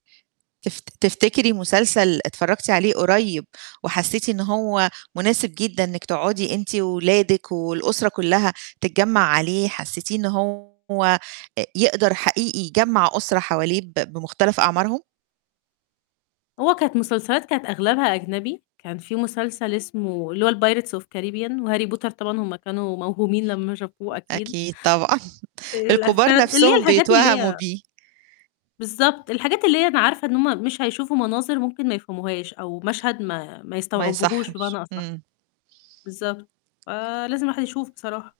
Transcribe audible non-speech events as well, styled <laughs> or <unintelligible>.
تف تفتكري مسلسل اتفرجتِ عليه قريب، وحسيتِ إن هو مناسب جدًا إنِك تقعدي أنتِ وأولادك والأُسرة كلّها تتجمع عليه، حسيتيه إن هو أ يقدر حقيقي يجمع أُسرة حواليه ب بمختلف أعمارهم؟ هو كانت مسلسلات كانت أغلبها أجنبي، كان في مسلسل اسمه اللي هو الPirates of Caribbean وHarry Potter طبعًا، هم كانوا موهومين لمّا شافوه أكيد. أكيد طبعًا، آآ <laughs> الكبار <unintelligible> اللي هي نفسهم الحاجات اللي بيتوهموا هي بيه. بالضبط الحاجات اللي هي أنا عارفة إن هم مش هيشوفوا مناظر ممكن ما يفهموهاش، أو مشهد ما ما ما يستوعبوهوش بمعني يصحش، أصح، امم. بالضبط، ف لازم الواحد يشوف بصراحة.